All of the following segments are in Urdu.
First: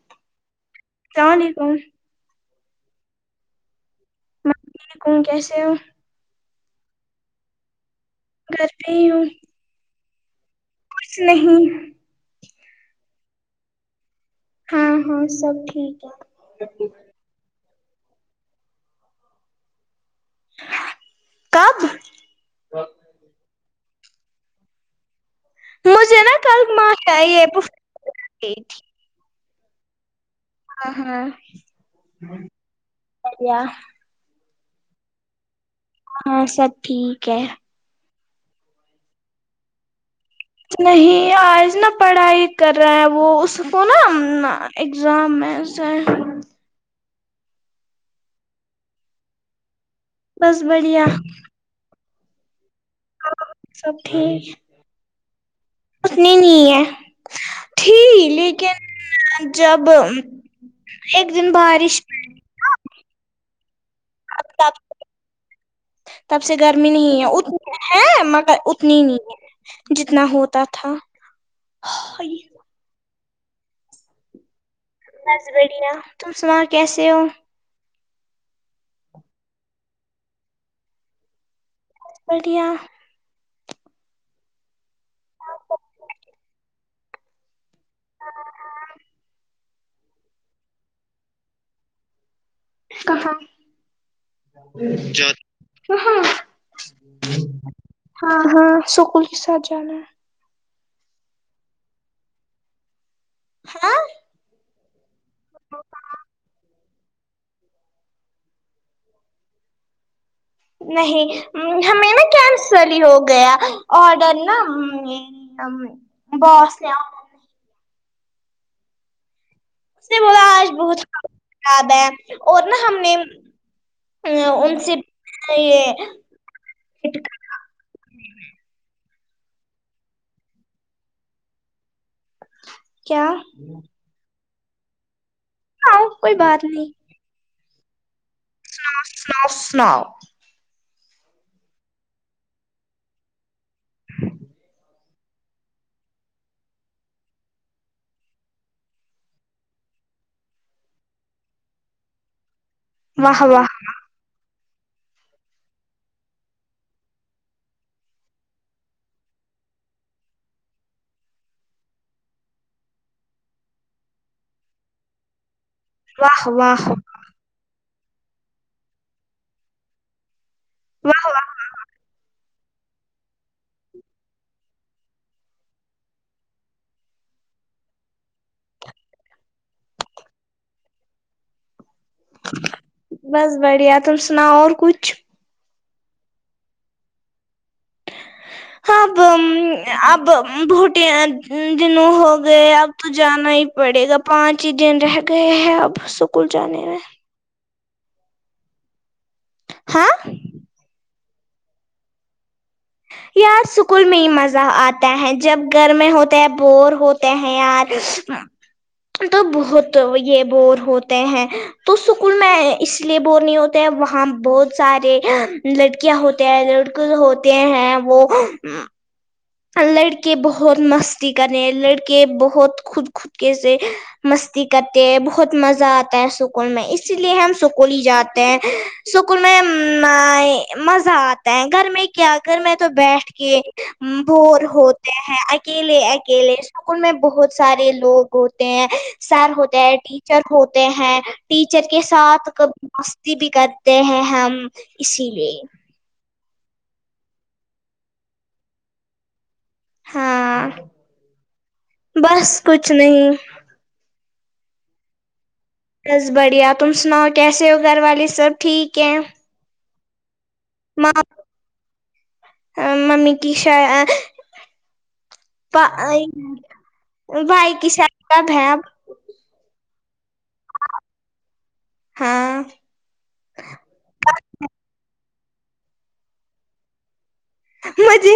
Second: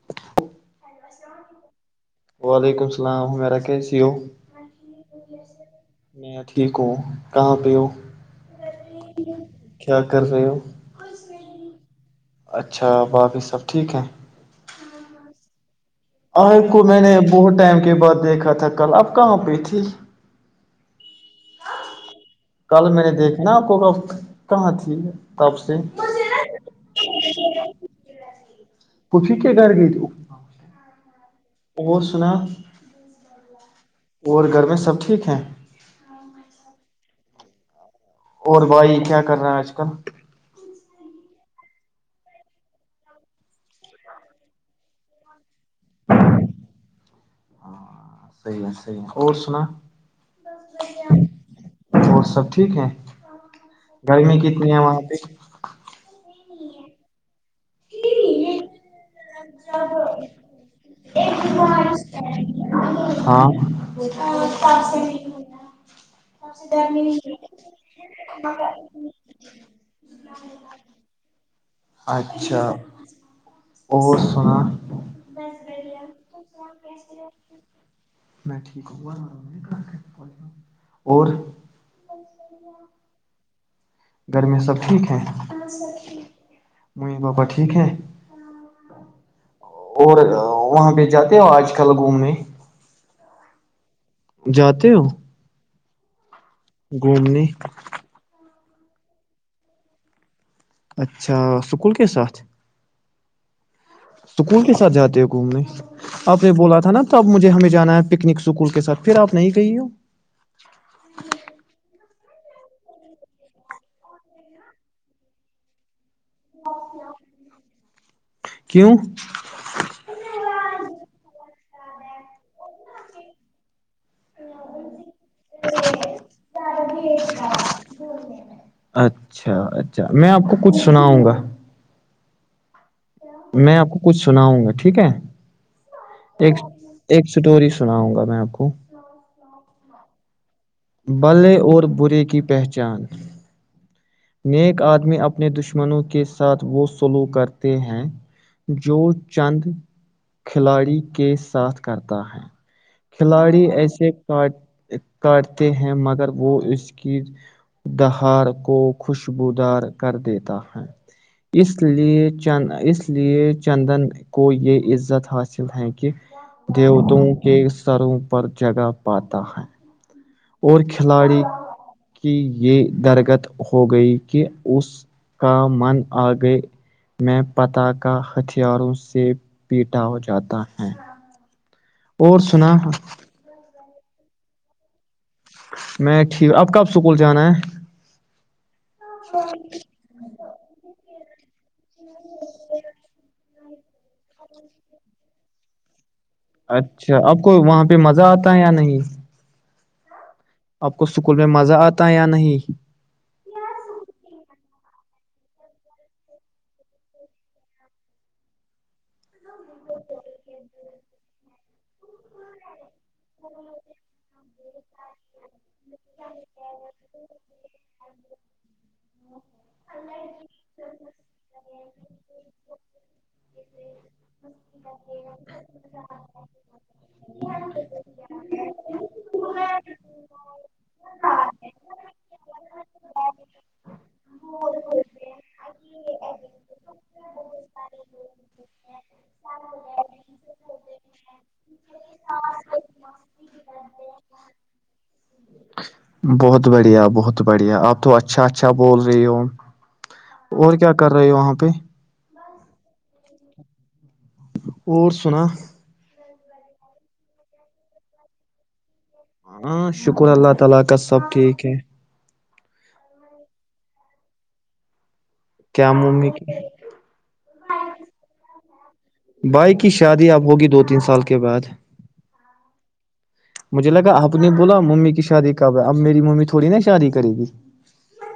[inaudible] اللام علیکم وعلیکم اللام ہمیرا کیسی ہو میں ٹھیک ہوں کیسے ہوں میں ٹھیک ہوں کہاں پہ ہ کرتی ہی ہوں کیا کر رہے ہو اسنی اچھا باقی سب ٹھیک ہے ہاں ہاں سب ٹھیک ہے آر کو میں نے بہت ٹائم کے بعد دیکھا تھا کل اب کہاں پہ تھی [unintelligible] کب کل میں نے دیکھنا آپ کو کہاں تھی تب سے مجھے نا کل ماں چاہیے گئی تھی تو پ کے گ گئی ت ہاں ہاں بڑیا اور گھر میں سب ٹھیک ہیں ہاں سب ٹھیک ہے اور بھائی کیا کر رہا ہیں آج کل نہیں آج نا پڑھائی کر رہا ہے وہ اس کو نا اگزام ہے سار ہاں سحیح ہے سحیح ہے اور سنا بس بڑھیا اور سب ٹھیک ہے سب گرمی ٹھیک کتنی ہے وہاں پہ اتنی نہیں ہے تھی لیکن جب ایک دن بارش پ ہاں تب تب سے گرمی نہیں ہے اتنی ہے مگر اتنی ہی نہیں ہے جتنا ہوتا تھا اچھا اور سنا بس بڑیا تم سنا کیسے ہو میں ٹھیک ہ اور پٹیا گھر میں سب ٹھیک ہے م بابا ٹھیک ہے اور وہاں پہ جاتے ہو آج کل گھومنے کہاں جاتے ہو کہاں گھومنے ہاں ہاں سکول کے ساتھ جانا ہے اچھا سکول کے ساتھ ہاں سکول کے ساتھ جاتے ہو گھومنے آپ نے بولا تھا نا اب مجھے ہمیں جانا ہے پکنک سکول کے ساتھ پھر آپ نہیں گئی ہو نہیں ہمیں نا کینسل ہی ہو گیا آڈر نا بس لیا کیوں اس نے بولا آج بہت خراب ہے اور نہ ہم نے ا ان سے یہٹ اچھا اچھا میں آپ کو کچھ سناؤں گا کیا میں آپ کو کچھ سناؤں گا ٹھیک ہے ہ کوئی ایک بات نہیں ایک اسٹوری سناؤں گا میں آپ کو ناؤ سناؤ بلے اور برے کی پہچان نیک آدمی اپنے دشمنوں کے ساتھ وہ سلو کرتے ہیں جو چند کھلاڑی کے ساتھ کرتا ہے واہ کھلاڑی واہ ایسے کاٹ کاٹتے ہیں مگر وہ اس کی دہار کو خوشبودار کر دیتا ہے اس لیے چ اس لیے چندن کو یہ عزت حاصل ہے واہ واہ دیوتوں کے ستروں پر جگا پاتا ہے اور کھلاڑی کی یہ درگت ہو گئی کہ اس کا من آ گے میں پتا کاا ہتھیاروں سے پیٹا ہو جاتا ہے اور سنا بس بڑھیا تم سناؤ اور کچھ میں ٹھیک اب کب اسکول جانا ہے اب اب بھوٹ دنوں ہو گئے اب تو جانا ہی پڑے گا پانچ ہی دن رہ گئے ہیں اب جانے میں اچھا اب کو وہاں پہ مزہ آتا ہے یا نہیں ہاں آپ کو سکول میں مزہ آتا ہے یا نہیں یار سکون میں ہی مزہ آتا ہے جب گرم ہوتا ہے بور ہوتا تے ہے یا تو بہت یہ بور ہوتے ہیں تو سکول میں اس لیے بور نہیں ہوتے ہیں وہاں بہت سارے لڑکیاں ہوتے ہیں لڑکے ہوتے ہیں وہ لڑکے بہت مستی کرے لڑکے بہت خود خودک سے مستی کرتے ہیں بہت مزہ آتا ہے سکول میں اسی لیے ہم سکول ہی جاتے ہیں سکول میں مزہ آتا ہے گھر میں کیا کر میں تو بیٹھ کے بور ہوتے ہیں اکیلے اکیلے سکول میں بہت سارے لوگ ہوتے ہیں سر ہوتے ہیں ٹیچر ہوتے ہیں ٹیچر کے ساتھ کب مستی بھی کرتے ہیں ہم اسی لیے بہت بڑھیا بہت بڑھیا آپ تو اچھا اچھا بول رہی ہو ہاں اور کیا کر رہے وہاں پہ بس کچھ نہیں اور سنا بس بڑھیا تم سناؤ کیسے ہو گھر والے سب ٹھیک ہیں ہمم شکر اللہ تعالی کا سب ماں ٹھیک ہے ممی کی شا کیا ممی کی بھائی کی شاید کب ہے اب بائی کی شادی اب ہوگی دو تین سال کے بعد ہاں مجھے لگا آپ نے بولا ممی ک شادی کب ہے اب میری ممی تھوڑی نا شاد کرے گی مھے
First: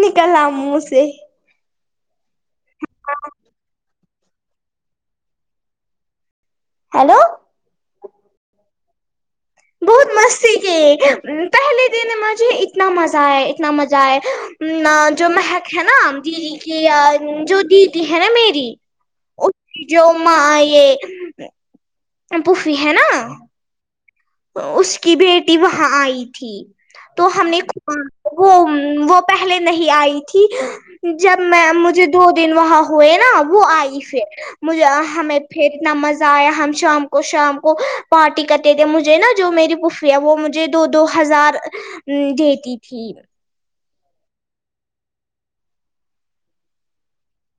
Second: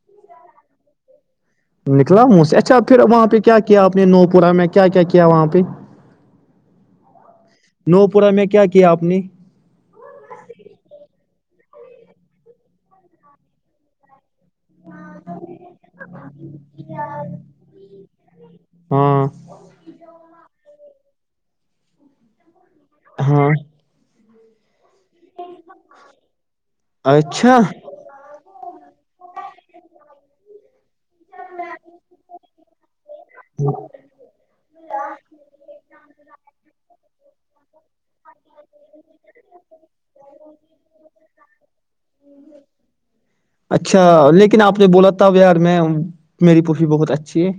نکلا مہ سے نکلا م سے اچھا پھر وہاں پہ کیا کیا آپ نے نو پورہ میں کیا کیا کیا وہاں پہ ہیلو نو پورہ میں کیا کیا آپ نے بہت مز پہلے دن مجھے اتنا مزہ آئے اتنا مزہ آ جو مہک ہے نا دیدی کی جو دیدی ہے نا میری ہاں جو ما یہ پوفی ہے نا ہاں اس کی بیٹی وہاں آئی تھی تو ہم نے اچھا وہ وہ پہلے نہیں آئی تھی جب میں مجھے دو دن وہاں ہوئے نا وہ آئی پھر مجھے ہمیں پھر اتنا مزہ آیا ہم شام کو شام کو پارٹی کرتے تھے مجھے نا جو میری پفی ہے وہ مجھے دو دو ہزار دیتی تھی اچھا لیکن آپ نے بولا تھا یار میں میری پوفی بہت اچھی ہے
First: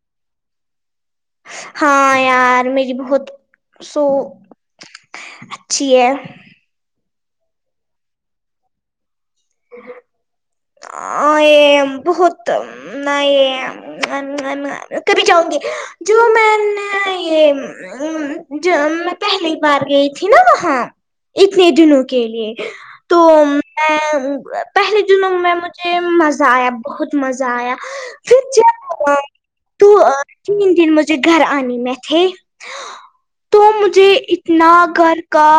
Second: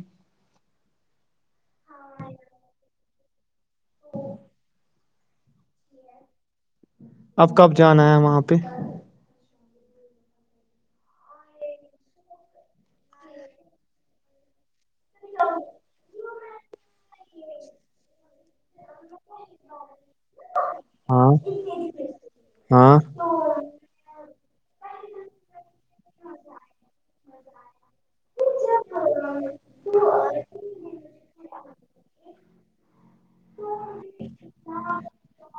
ہاں یار میری بہت سو اچھی ہے اب کب جانا ہے وہاں پہ [inaudible] آ یہ بہت نیے کبھی جاؤں گی جو میں نے یہ ج میں پہلی بار گئی تھی نا ہاں اتنے دنوں کے لیے ہاں تو ا پہلے جنوں میں مجھے مزہ آیا بہت مزہ آیا پھر ج تو تین دن مجھے گھر آنے م تھے تو مجھے اتنا گھر کا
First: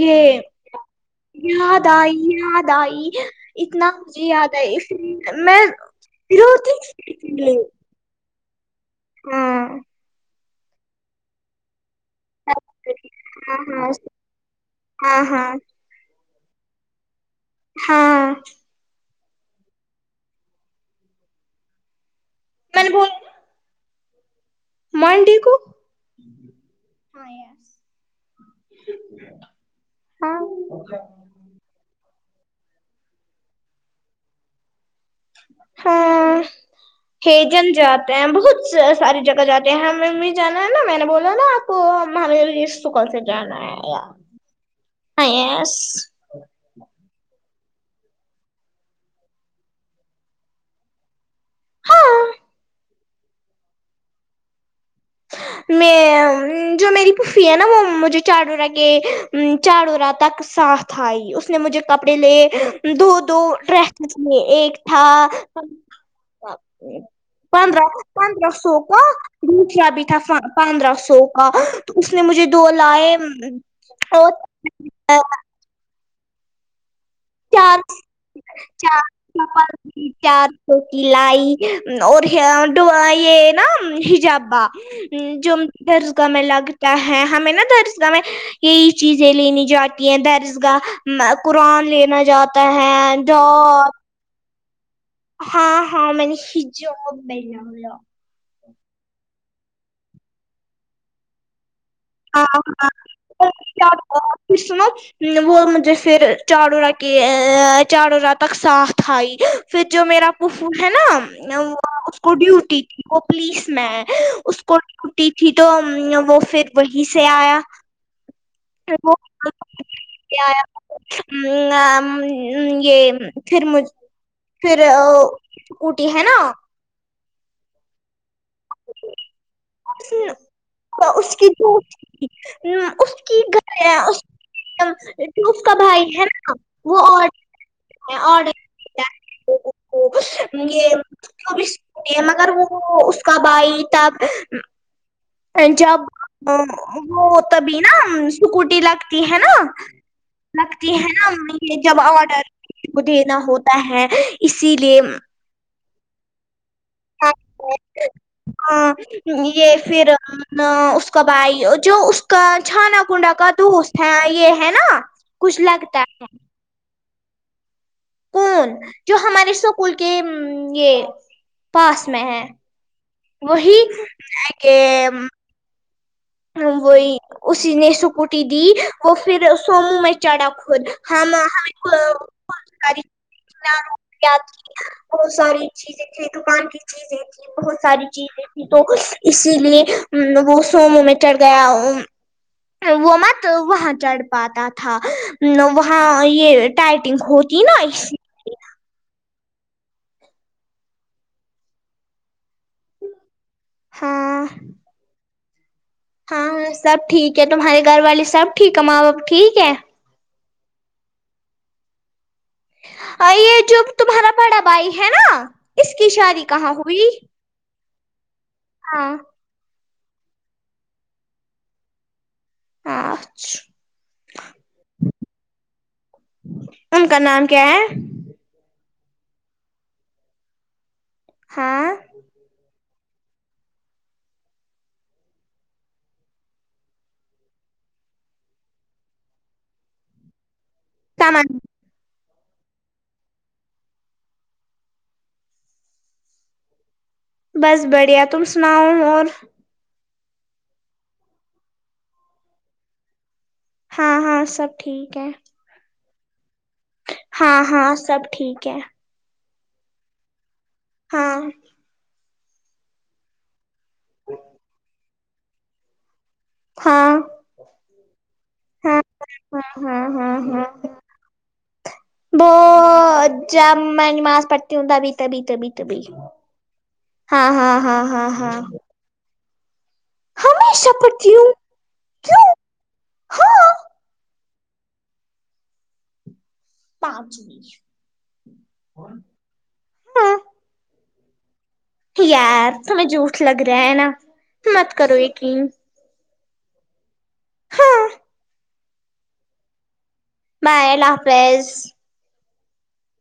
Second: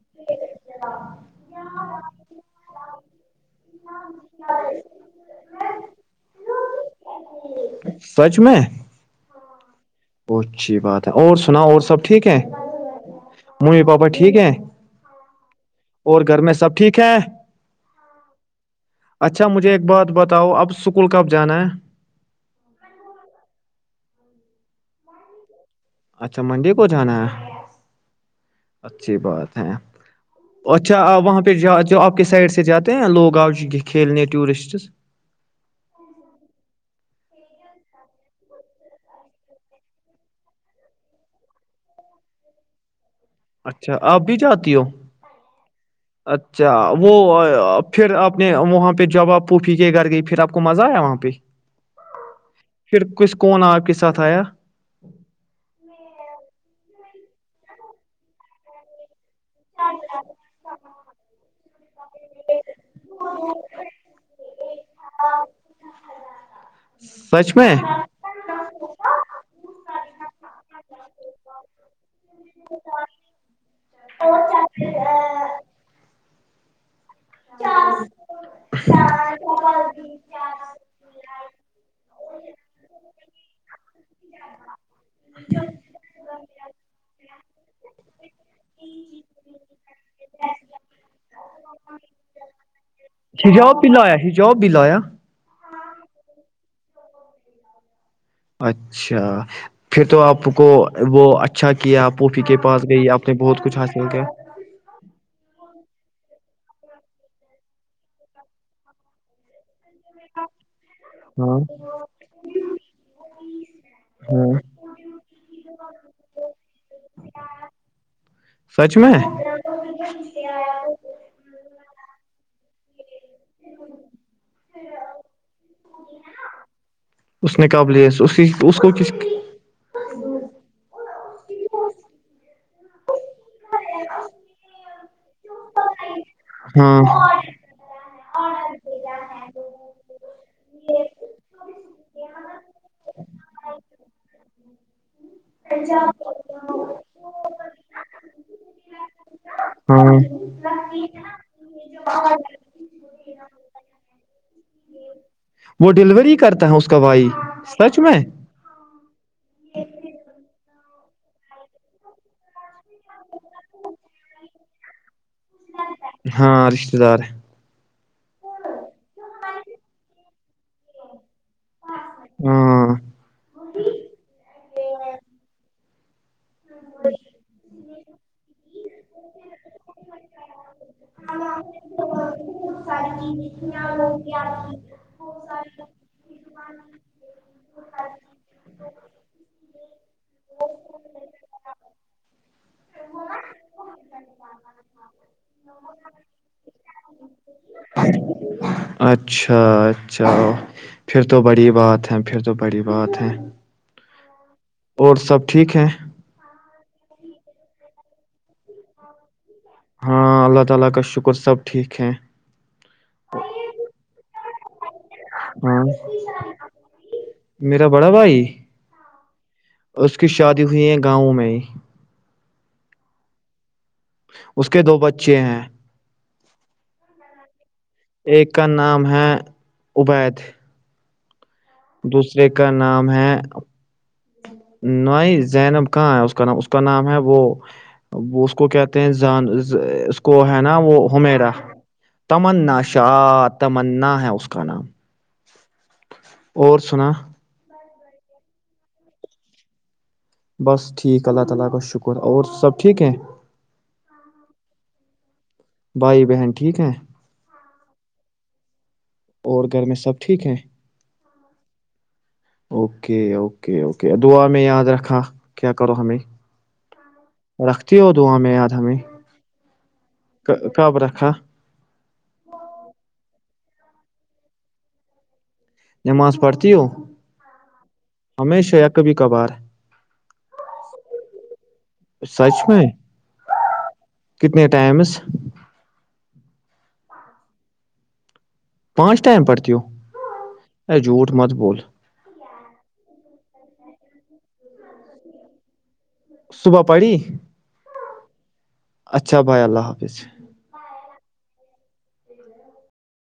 یہ یاد آئی یاد آئی اتنا مجھے یاد نہیں میں پ رو سوچ میں ہاں ب اچھی بات ہے اور سنا اور سب ٹھیک ہے ہاں ممی ہاں پاپا ٹھیک ہے ہاں ہاں اور گھر میں سب ٹھیک ہے ہاں اچھا مجھے ایک بات بتاؤ اب اسکول کب جانا ہے میں نے بول مانڈی کو اچھا منڈے کو جانا ہاں ہے یس اچھی بات ہے ہاں اچھا وہاں پہ پہ جو آپ کے سائڈ سے جاتے ہیں لوگ آ ج کھیلنے ٹورسٹس ہاں ہجن جاتے ہیں بہت ساری جگہ جاتے ہیں ہم ا بھی جانا ہے نا میں نے بولا نا آپ وہ مہاابیر کے سکل سے جانا ہے اچھا یار آپ بھی جاتی ہو ہاں س اچھا وہ پھر آپ نے وہاں پہ جوباب پوفی کے گھر گئی پھر آپ کو مزہ آیا وہاں پہ ہاں پھر کچھ کون آپ کے ساتھ آیا میں جو میری پھفی ہے نا وہ مجھے چارڈورا کے چاارو رات تک ساتھ آئی اس نے مجھے کپڑے لے دو دو ڈریسز میں ایک تھا اپی سچ میں پندرہ سو کا بھی تھا پندرہ سو کا تو اس نے مجھے دو لائے [inaudible] چار چار چار تو کی لائی اور یہ نا ہجابا جو درسگاہ میں لگتا ہے ہمیں نا درسگاہ میں یہی چیزیں لینی جاتی ہیں درسگاہ قرآن لینا جاتا ہے شجواب بھی ڈاٹ لایا شجواب بھی لایا ہاں ہاں م نے ہجو بین ہو ل اچھا پھر تو آپ کو وہ اچھا کیا آپ پوفی کے پاس گئی آپ نے بہت کچھ حاصل کیا کشنااتھ وہ مجھے پھر چاار ر کے چاار ر تک ساتھ آئی پھر جو میرا پھو ہے نا ہاں وہ اس کو ڈیوٹی وہ پلیس میں ہاں اس کو وٹی تھی تو وہ پھر وہی سے آیا سچ میں کیا یہ پھر م پھر اسکٹی ہے نا اس نے قابل اس کی اس کو ک [unintelligible] اس کی دو اس کی گھر وف کا بھائی ہے نا وہ ہاں اور آڈر ہاں [unintelligible] یہ بھی مگر وہ اس کا بھائی تب ا جب وہ تبھی نا سکوٹی لگتی ہے نا لگتی ہے نا جب آڈر کو دینا ہوتا ہے اسی لیے وہ ڈیلیوری کرتا ہے اس کا بھائی سچ میں ہاں یہ پھر اس کا بھائی جو اس کا چھانا کنڈا کا دوست ہے یہ ہے نا کچھ لگتا ہے ہاں رشتے دار کون جو ہمارے اسکول کے یہ پاس میں ہے ہاں وہی آگے ہ وہی اسی نے سکٹی دی اور پھر سومو میں چڑھا خود ہم خ ل گ آ بہت ساری چیزیں تھھی دکان کی چیزیں تھی بہت ساری چیز تو اسی لیے وہ سومو میں چڑھ گیا وہ مت وہاں چڑھ پاتا تھا وہاں یہ ٹائٹنگ ہوتی نا اس لیے۔ اچھا اچھا پھر تو بڑی بات ہے پھر تو بڑی بات ہے ہاں اور سب ٹھیک ہیں ہاں ہاں سب ٹھیک ہے تمہارے گھر والے سب ٹھیک ہے ماں باپ ٹھیک ہے [unintelligible] یہ جو تمہارا بڑا بھائی ہے نا ہاں اس کی شادی کہاں ہوئی میرا بڑا بھائی ہاں اس کی شادی ہوئی ہے گاؤں میں اچھ اس کے دو بچے ہیں ان کا نام کیا ہے ایک کا نام ہے عبید ہاں دوسرے کا نام ہے نوائ زینب کہاں ہے اس کا نام اس کا نام ہے وہ وہ اس کو کہتے ہیں اس کو ہے نا وہ ہومیرا تمن تمنا شاہ تمنا ہے اس کا نام اور سنا بس بڑھیا تم سناؤ اور [unintelligible] ہاں ہاں سب ٹھیک ہے بھائی بہن ٹھیک ہے ہاں ہاں سب ٹھیک ہے اور گھر میں سب ٹھیک ہیں ہاں اوکے اوکے اوکے دعا میں یاد رکھا کیا کرو ہمیں ہاں رکھتی ہو دعاںیں یاد ہمیں ہاں ہاں ہاں ہاں ہاں کب رکھا وہ جب میں نماز پڑھتی ہوں تبھی تبھی تبھی نماز پڑھتی ہو ہاں ہاں ہاں ہاں ہاں ہمیشہ ہ یا کبھی کبھار ہشہ پڑتی ہوں کیوں سچ میں ہاں کتنے ائمس پانچویں پانچ ٹائم پڑتی ہو ہاں ارے جھوٹ مت بول یار تمہیں جوٹ لگ رہا ہے نا مت کرو یقین صبح پڑ ہاں اچھا بھائے اللہ حافظ میں ال حافظ